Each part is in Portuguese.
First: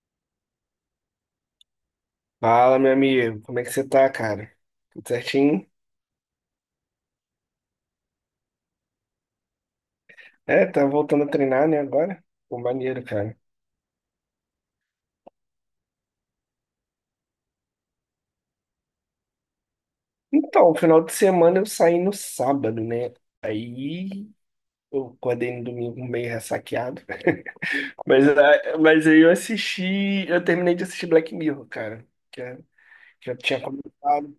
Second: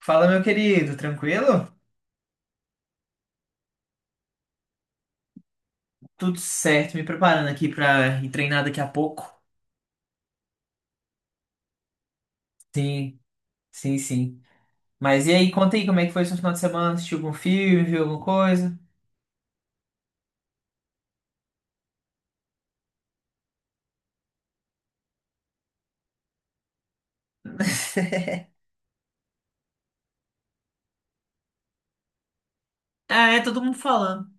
Fala, meu querido, tranquilo? Fala, meu amigo, como é que você tá, cara? Tudo certinho? Tudo certo, me preparando aqui pra ir treinar daqui a pouco. É, tá voltando a treinar, né, agora? Pô, maneiro, Sim, cara. sim. Mas e aí, conta aí como é que foi seu final de semana? Assistiu algum filme, viu alguma coisa? Então, final de semana eu saí no sábado, né? Aí eu acordei no domingo meio ressaqueado. Mas aí eu terminei de assistir Black Mirror, cara. Que é- Ah, Já é, todo tinha mundo falando. começado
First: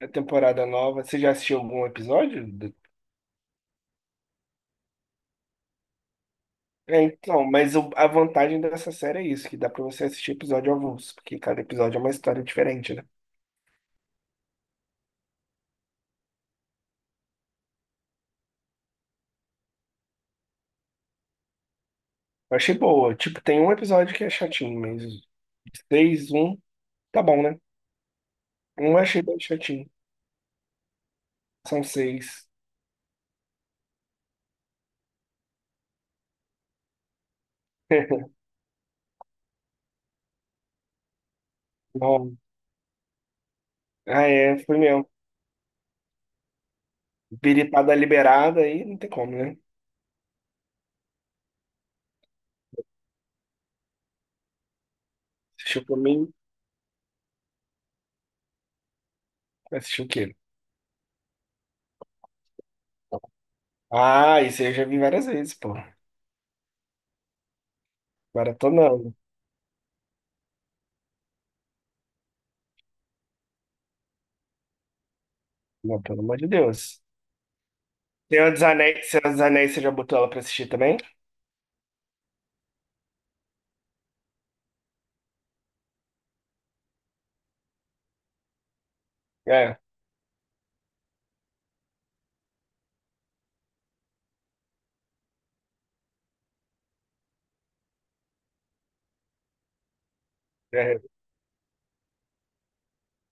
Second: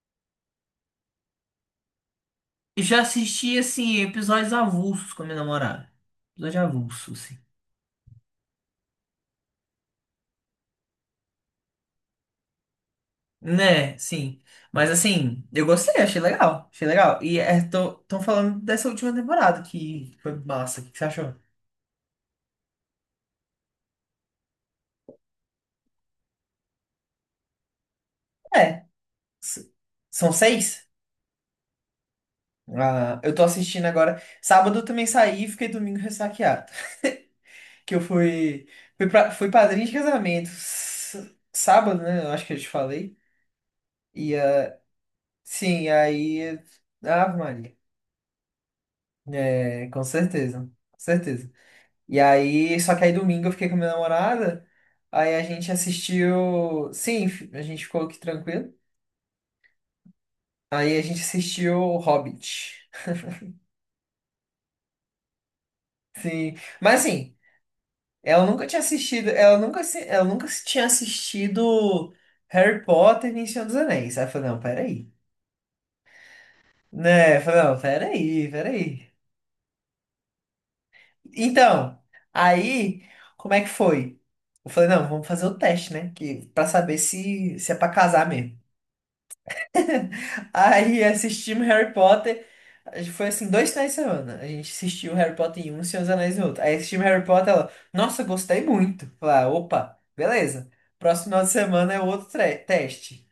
a temporada nova. Você já assistiu algum episódio? Eu já assisti, assim, episódios avulsos com a minha namorada. Episódio É, avulso, assim. então, a vantagem dessa série é isso, que dá pra você assistir episódio avulso, porque cada episódio é uma história diferente, né? Né, sim. Mas assim, eu gostei, achei legal. Achei legal. Tão falando dessa última temporada que foi massa. O que que você achou? Eu achei boa. Tipo, tem um episódio que é chatinho, mas seis, um, tá bom, né? É, Um eu achei bem s- chatinho. São seis? São seis. Ah, eu tô assistindo agora. Sábado eu também saí e fiquei domingo ressaqueado. Que eu fui padrinho de casamento. Sábado, né? Eu Não. acho que eu te falei. Ah, E é, foi ah, mesmo. sim, aí. Ave Maria. Biripada liberada aí, não tem como, né? É, com certeza. Com certeza. E aí, só que aí domingo eu fiquei com a minha namorada. Aí a gente Assistiu por mim, assistiu. Sim, a gente ficou aqui tranquilo. assistiu o quê? Aí a gente assistiu Hobbit. Ah, isso aí eu já vi várias vezes, pô. Sim. Mas assim. Maratonando. Ela nunca se tinha assistido Harry Potter e Senhor dos Anéis. Aí eu falei, não, peraí. Não, pelo amor de Deus. Né? Eu falei, não, peraí, peraí. Senhor dos Anéis, você já botou ela pra assistir também? Então, aí, como é que foi? Eu falei, não, vamos fazer o teste, né? Pra saber se é pra casar mesmo. É, Aí assistimos Harry Potter. Foi assim, dois finais de semana. A gente assistiu Harry Potter em um e Senhor dos Anéis em outro. Aí assistimos Harry Potter, ela, nossa, gostei muito. Falei, "Ah, opa, beleza. é. Próximo final de semana é outro teste."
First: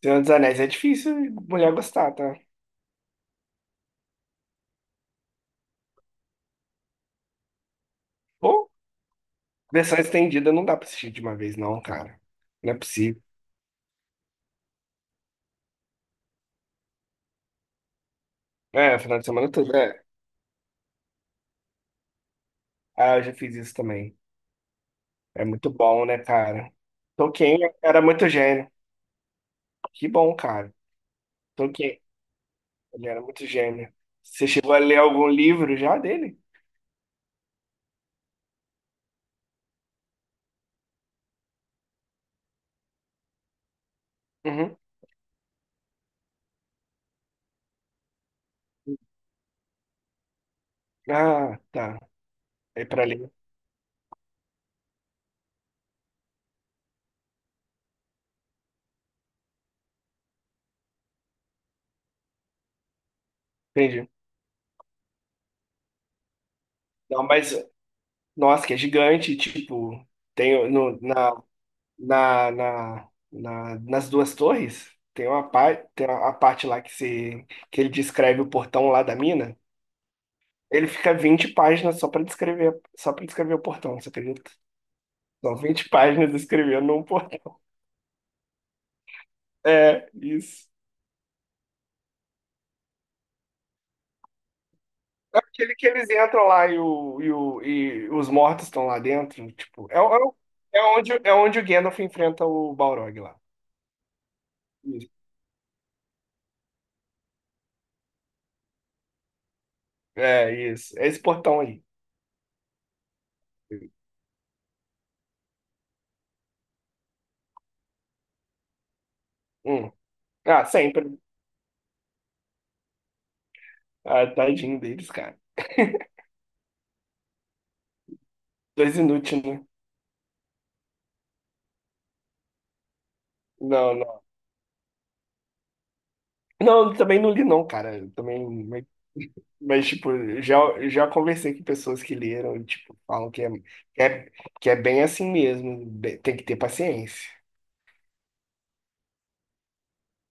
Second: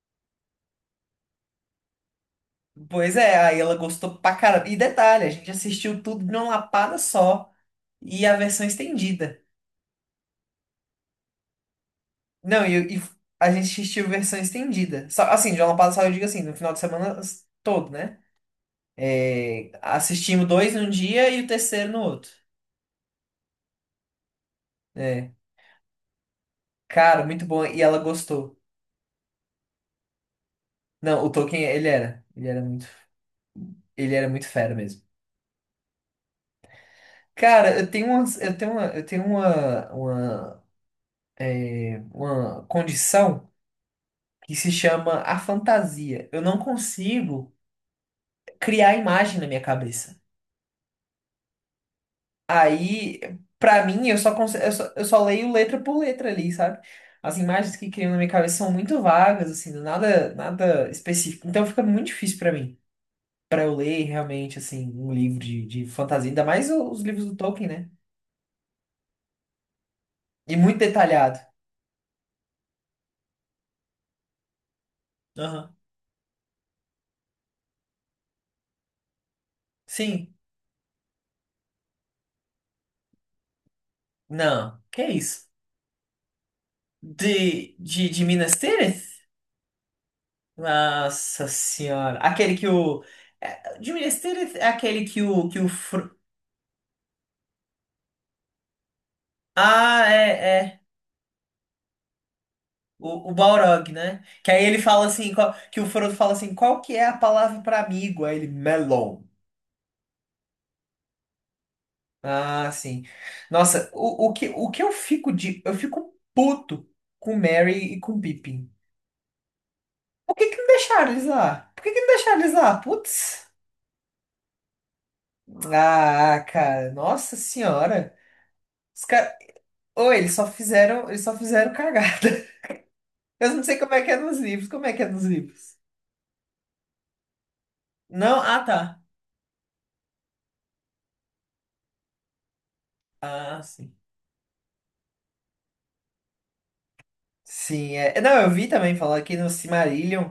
Senhor dos Anéis é difícil mulher gostar, tá? Pois é, aí ela gostou pra caramba. E detalhe, a gente assistiu tudo de uma lapada só. E a versão Pô, estendida. versão estendida não dá pra assistir de uma vez, não, cara. Não, Não é e, e possível. a gente assistiu versão estendida. Só, assim, de uma lapada só, eu digo assim, no final de semana todo, né? É, final de semana É, tudo é. assistimos dois num dia e o terceiro no outro. Ah, eu já fiz isso também. É. É muito bom, né, cara? Cara, muito Tolkien bom. E ela era muito gostou. gênio. Que bom, cara. Não, o Tolkien, ele Tolkien, era. Ele era muito gênio. Ele era muito Você chegou fera a ler mesmo. algum livro já dele? Cara, eu tenho umas, eu tenho uma condição que se Uhum. chama a fantasia. Eu não consigo criar imagem na minha cabeça. Ah, tá. É pra Aí, ler. pra mim, eu só, conse- eu só leio letra por letra ali, sabe? As imagens que criam na minha cabeça são muito vagas, assim, nada específico. Então fica muito difícil pra mim para eu ler Entendi. realmente, assim, um livro de fantasia, ainda mais os Não, livros do mas, Tolkien, né? nossa, que é gigante. Tipo, E tem muito no, na detalhado. na, na, na- nas duas torres, tem uma Aham. parte, tem a parte lá que, se, que ele descreve o portão lá da mina. Sim. Ele fica 20 páginas só para descrever o portão, você acredita? Não. Que isso? São 20 páginas descrevendo um portão. De Minas Tirith? É, isso. Nossa senhora. Aquele que o. É, de Minas Tirith é aquele que É o. Que o aquele que eles entram lá e os mortos estão lá dentro. Ah, é, é. É onde, é onde o Gandalf enfrenta o Balrog O lá. Balrog, né? Que aí ele fala Isso. assim, qual- que o Frodo fala assim, qual que é a palavra para amigo? Aí ele, melon. É, isso. É esse portão aí. Ah, sim. Nossa, o que eu fico de. Eu fico puto com Mary e com Pippin. Hum. Por que que Ah, não sempre. deixaram eles lá? Por que que não deixaram eles lá? Putz. Ah, tadinho deles, cara. Ah, cara, nossa senhora. Dois Os caras. inútil, né? Ou eles só fizeram cagada. Eu não sei como Não, é que é não. nos livros. Como é que é nos livros? Não, eu também não li, não, cara. Eu Não, ah, também, mas, tá. mas, tipo, já, já conversei com pessoas que leram e, tipo, falam Ah, sim. que é, que é bem assim mesmo. Tem que ter paciência. Sim, é. É, não, eu vi também falar que no Silmarillion.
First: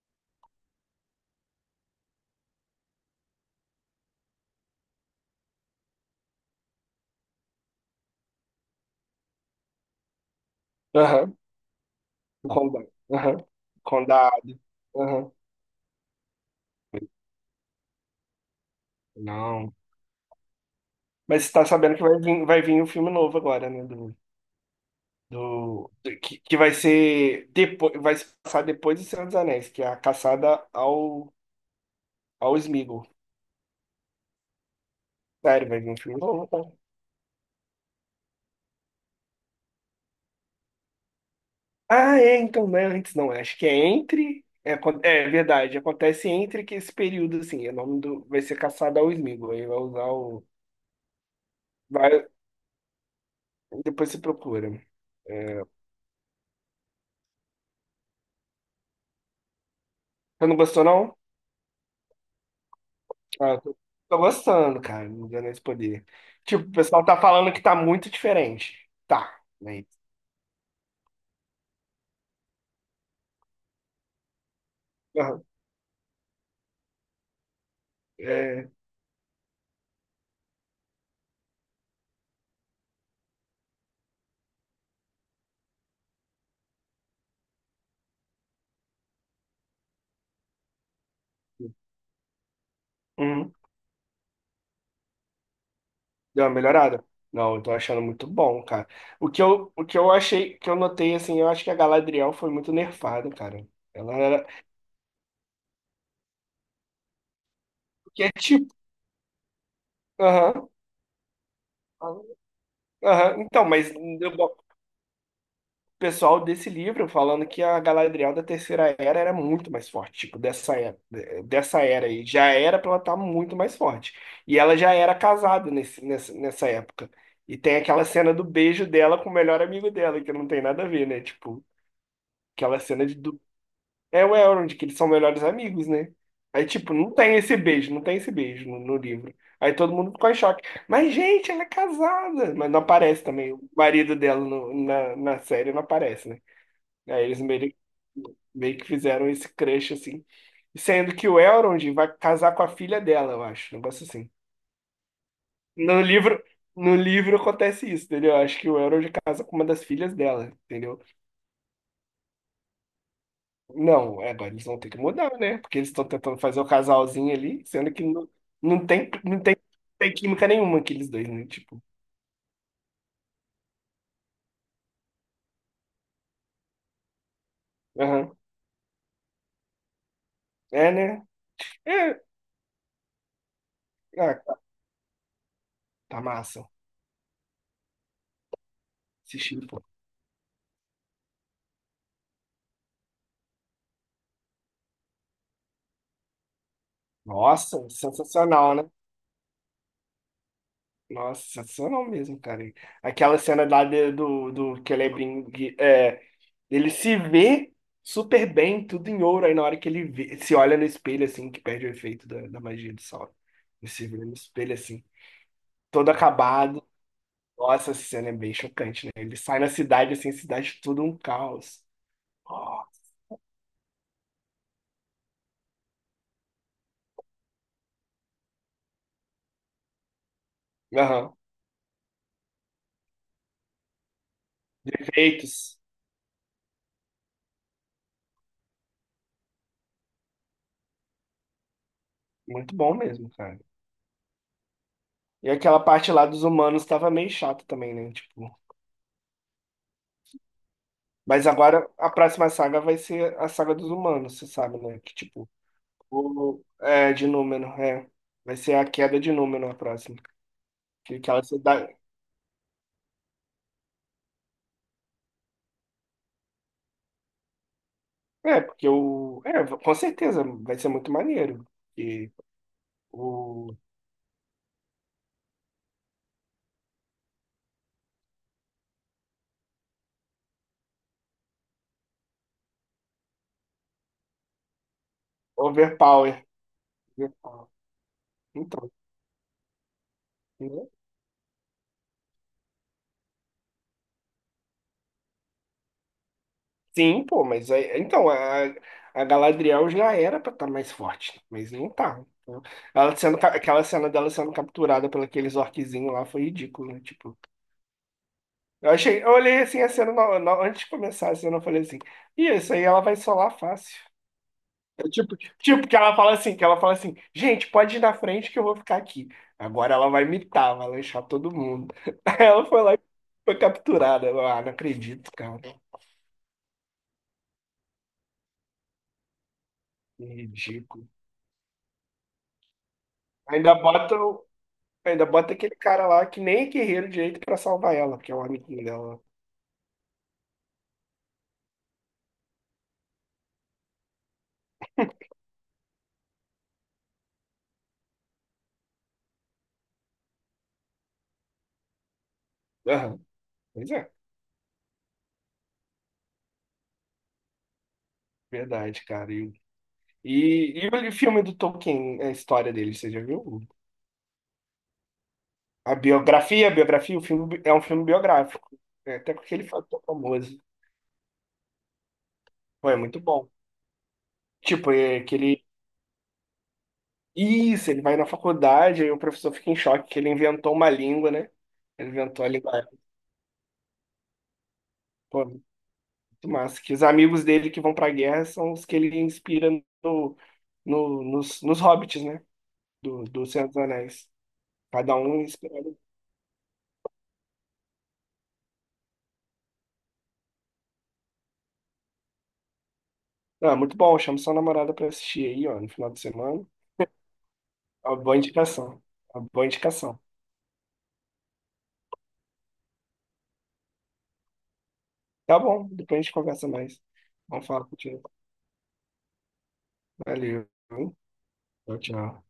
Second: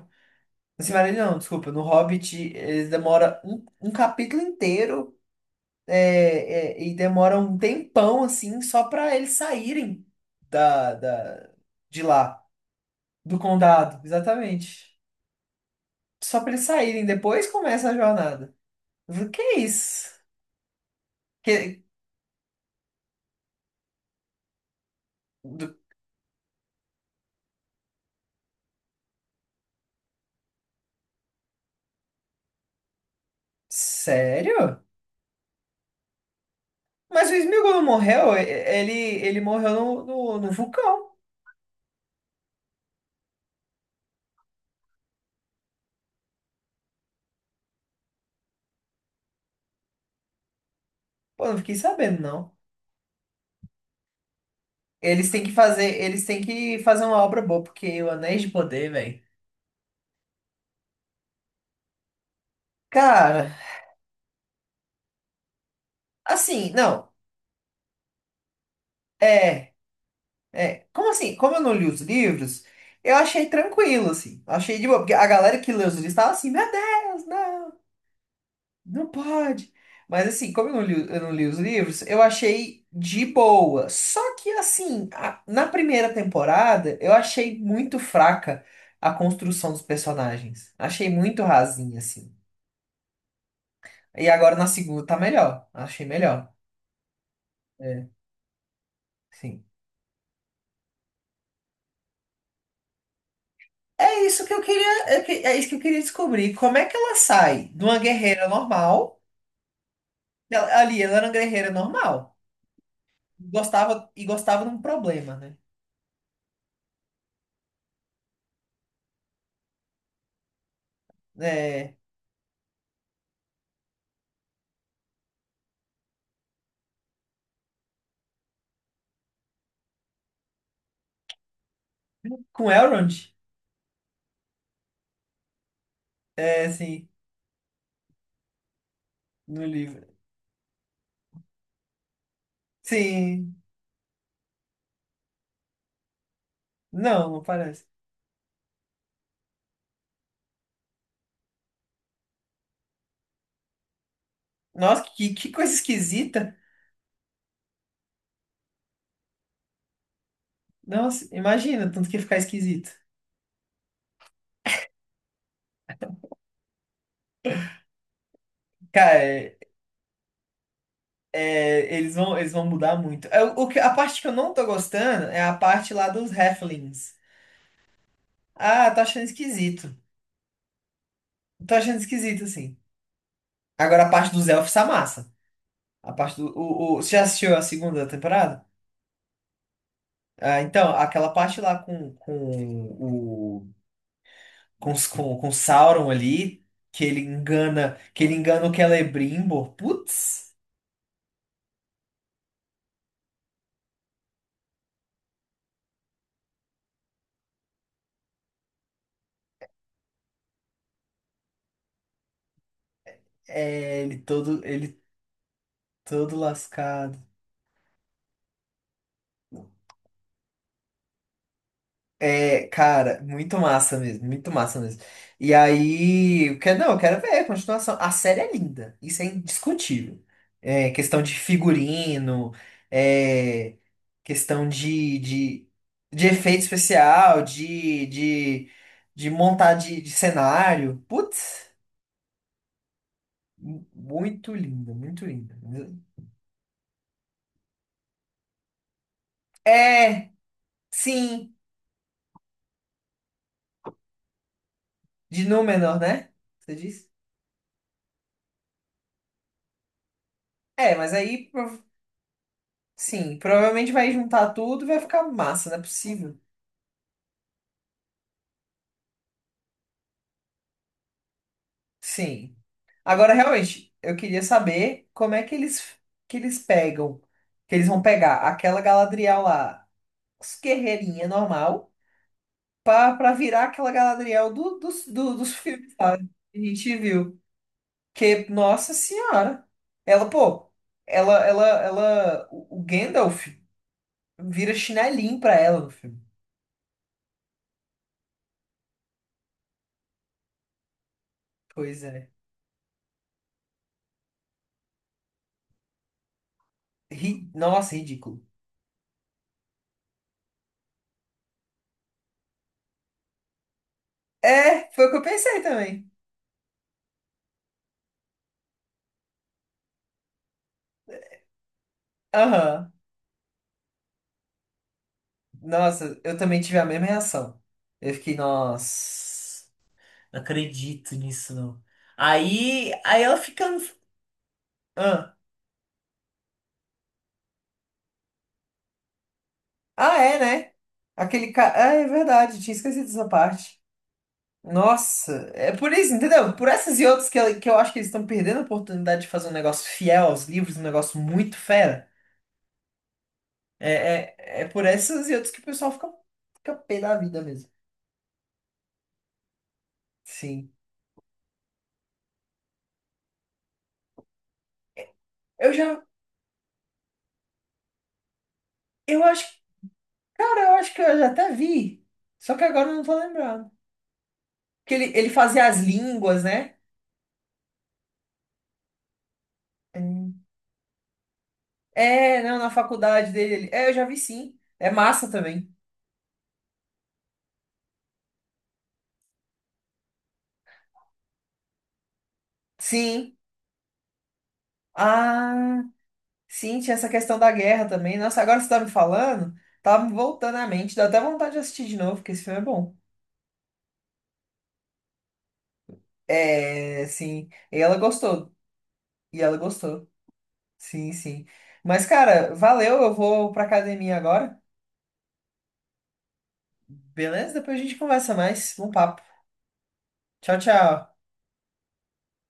No Silmarillion, não, desculpa, no Hobbit, eles demoram um capítulo inteiro. É, é, e demora um tempão, assim, só para eles saírem da, Aham, da, de lá, condado. do Aham, condado, condado. exatamente. Aham. Só para eles saírem, depois começa a jornada. Eu falei, que Não. isso? Mas você tá Que, sabendo que vai vir um filme novo agora, né? Do do- do do- que vai ser depois, vai se passar depois de Senhor dos Anéis, que é a caçada ao Sméagol. sério? Sério, vai vir um filme novo, tá? Mas o Sméagol não morreu? E- Ele, ele morreu no vulcão. Ah, é, então não é antes, não. É, acho que é entre. É, é verdade, acontece entre que esse período, assim, o nome do, vai ser caçada ao Sméagol, aí vai usar o. Pô, não fiquei sabendo, Vai, não. depois você procura. É, Eles têm que fazer uma obra boa, porque o Anéis de Poder, velho. você não gostou, não? Cara, Ah, tô gostando, cara, não deu esse poder. Tipo, assim, o pessoal não. tá falando que tá muito diferente. Tá, É. né? É, como assim? Como eu não li os livros, eu achei tranquilo, assim. Achei de boa, porque a Aham, galera que lê os livros tava assim, meu Deus, não, é, não pode. Mas assim, como eu não li os livros, eu achei de boa. Só que assim, na primeira temporada, eu achei muito fraca a construção dos personagens. Achei muito rasinha, assim. uhum. E agora na segunda tá melhor. Achei melhor. Deu uma melhorada? Não, eu tô achando É, muito bom, cara. Sim. O que eu achei, que eu notei, assim, eu acho que a Galadriel foi muito nerfada, cara. Ela É isso era. que eu queria, é é isso que eu queria descobrir. Como é que ela sai de uma Que é guerreira tipo. normal? Aham. Ali, ela era uma guerreira normal. Aham. Então, mas Gostava o e gostava de um problema, né? pessoal desse livro falando que a Galadriel da Terceira Era era muito mais forte, tipo, dessa É, era aí. Já era pra ela estar muito mais forte. E ela já era casada nessa época. E tem aquela cena do beijo dela com o melhor amigo dela, que não tem nada a ver, né? Tipo, com aquela cena de Elrond, é o Elrond, que eles são melhores amigos, né? Aí, é tipo, sim. Não tem esse beijo no livro. No Aí todo livro. mundo ficou em choque. Mas, gente, ela é casada. Mas não aparece também. Sim, O marido dela na, na série não aparece, né? Aí não, eles não meio, parece. meio que fizeram esse crush, assim. Sendo que o Elrond vai casar com a filha dela, eu acho. Um negócio assim. Nossa, que coisa No livro, esquisita. no livro acontece isso, entendeu? Eu acho que o Elrond casa com uma das filhas dela, entendeu? Nossa, imagina, tanto que ia ficar esquisito. Não, é, agora eles vão ter que mudar, né? Porque eles estão tentando fazer o casalzinho ali, sendo que não, não tem, Cara, não tem, tem química nenhuma aqueles dois, né? Tipo, é, eles vão mudar muito. É, o que, a parte que eu não tô gostando é a parte lá dos Halflings. aham. Ah, tô achando esquisito. É, né? Tô achando É, esquisito, assim. Agora a parte ah, dos tá elfos tá massa. A tá parte do. massa. Você já assistiu a segunda temporada? Assisti, pô. Ah, então, aquela parte lá com o com, os- com o Sauron ali, Nossa, que ele engana o sensacional, né? Celebrimbor. Putz, Nossa, sensacional mesmo, cara. Aquela cena lá de- do, do que ele é, brin- que, é, Ele se vê super bem, tudo em ouro, aí na hora que se olha no espelho, assim, que perde o efeito da magia do sol. Ele é, se vê no espelho, ele assim todo todo acabado. lascado. Nossa, essa cena é bem chocante, né? Ele sai na cidade, assim, a cidade tudo um caos. É, Ó, cara, muito massa mesmo. E aí, eu quero, não, eu quero ver a continuação. A série é linda, isso é indiscutível. É, questão de aham. figurino, é, questão Efeitos. de efeito especial, de cenário. Putz, Muito bom mesmo, cara. Muito E linda. aquela parte lá dos humanos tava meio chata também, né? Tipo. É, Mas sim, agora a próxima saga vai ser a saga dos humanos, você sabe, né? Que de tipo. Númenor, né? O... Você disse? É, de Númenor, é. Vai ser a queda de Númenor a próxima. É, mas Que aquela aí. cidade. Sim, provavelmente vai juntar tudo e vai ficar massa, não é possível. É, porque o. É, com certeza, vai ser muito maneiro. E Sim. Agora, o realmente, eu queria saber como é que que eles pegam, que eles vão pegar aquela Galadriel lá, os guerreirinha normal, pra virar aquela Galadriel dos filmes, sabe? overpower. Que a gente viu. Overpower. Que, Então. nossa senhora, ela, pô, Né? ela, o Gandalf vira chinelinho pra ela no filme. Sim, pô, mas aí, então a Galadriel já era pra estar mais forte, mas não Pois tá. é. Então, ela sendo, aquela cena dela sendo capturada por aqueles orquezinhos lá foi ridículo, né? Tipo, Ri- Nossa, ridículo. eu achei, eu olhei assim a cena antes de começar a cena, eu falei assim, e isso aí ela vai solar fácil. É, foi É o que eu tipo, pensei também. Que ela fala assim, gente, pode ir na frente que eu vou ficar aqui. Agora ela vai mitar, vai lanchar todo mundo. Aí ela foi Aham. lá e foi capturada. Eu, ah, não acredito, cara. Nossa, eu também tive a mesma reação. Eu fiquei, nossa, Que não ridículo. acredito nisso, não. Aí ela fica. Ainda bota. Ainda Ah, bota aquele cara lá que nem é guerreiro direito pra salvar ela, porque é o amiguinho dela. É, né? Aquele cara. Ah, é verdade, tinha esquecido dessa parte. Nossa, é por isso, entendeu? Por essas e outras que eu acho que eles estão perdendo a oportunidade de fazer um negócio fiel aos livros, um negócio muito fera. Aham, pois é, É, é por essas e outras que o pessoal fica, fica pé da vida mesmo. verdade, cara. Sim. E o filme do Tolkien, a história dele, você já viu? Eu já. A biografia, o filme é um filme biográfico. É, Eu até com acho aquele fator famoso. Cara, eu acho que eu já até vi. Só que agora Pô, eu é não tô muito bom. lembrando. Tipo, Que é ele aquele. fazia as línguas, né? Isso, ele vai na faculdade, aí o professor fica em choque que ele Hum. inventou uma língua, né? Ele É, inventou a não, na língua. faculdade dele. É, eu já vi sim. É massa Pô, também. muito massa. Que os amigos dele que vão pra guerra são os que ele inspira no, nos hobbits, né? Sim. Do Senhor dos Anéis. Cada um Ah, escolhe. sim, tinha essa questão da guerra também. Nossa, agora você tá me falando, tá me voltando à mente. Dá até vontade de assistir de novo, porque esse filme é bom. Ah, muito bom, chama sua namorada pra assistir aí, ó, no final de semana. É, sim. E ela Uma boa gostou. indicação. E Uma ela boa gostou. indicação. Sim, sim. Mas, cara, valeu. Eu vou pra academia agora. Tá bom, depois a gente conversa mais. Beleza? Vamos Depois a falar gente contigo. conversa mais. Um papo. Tchau, Valeu. tchau. Tchau, tchau.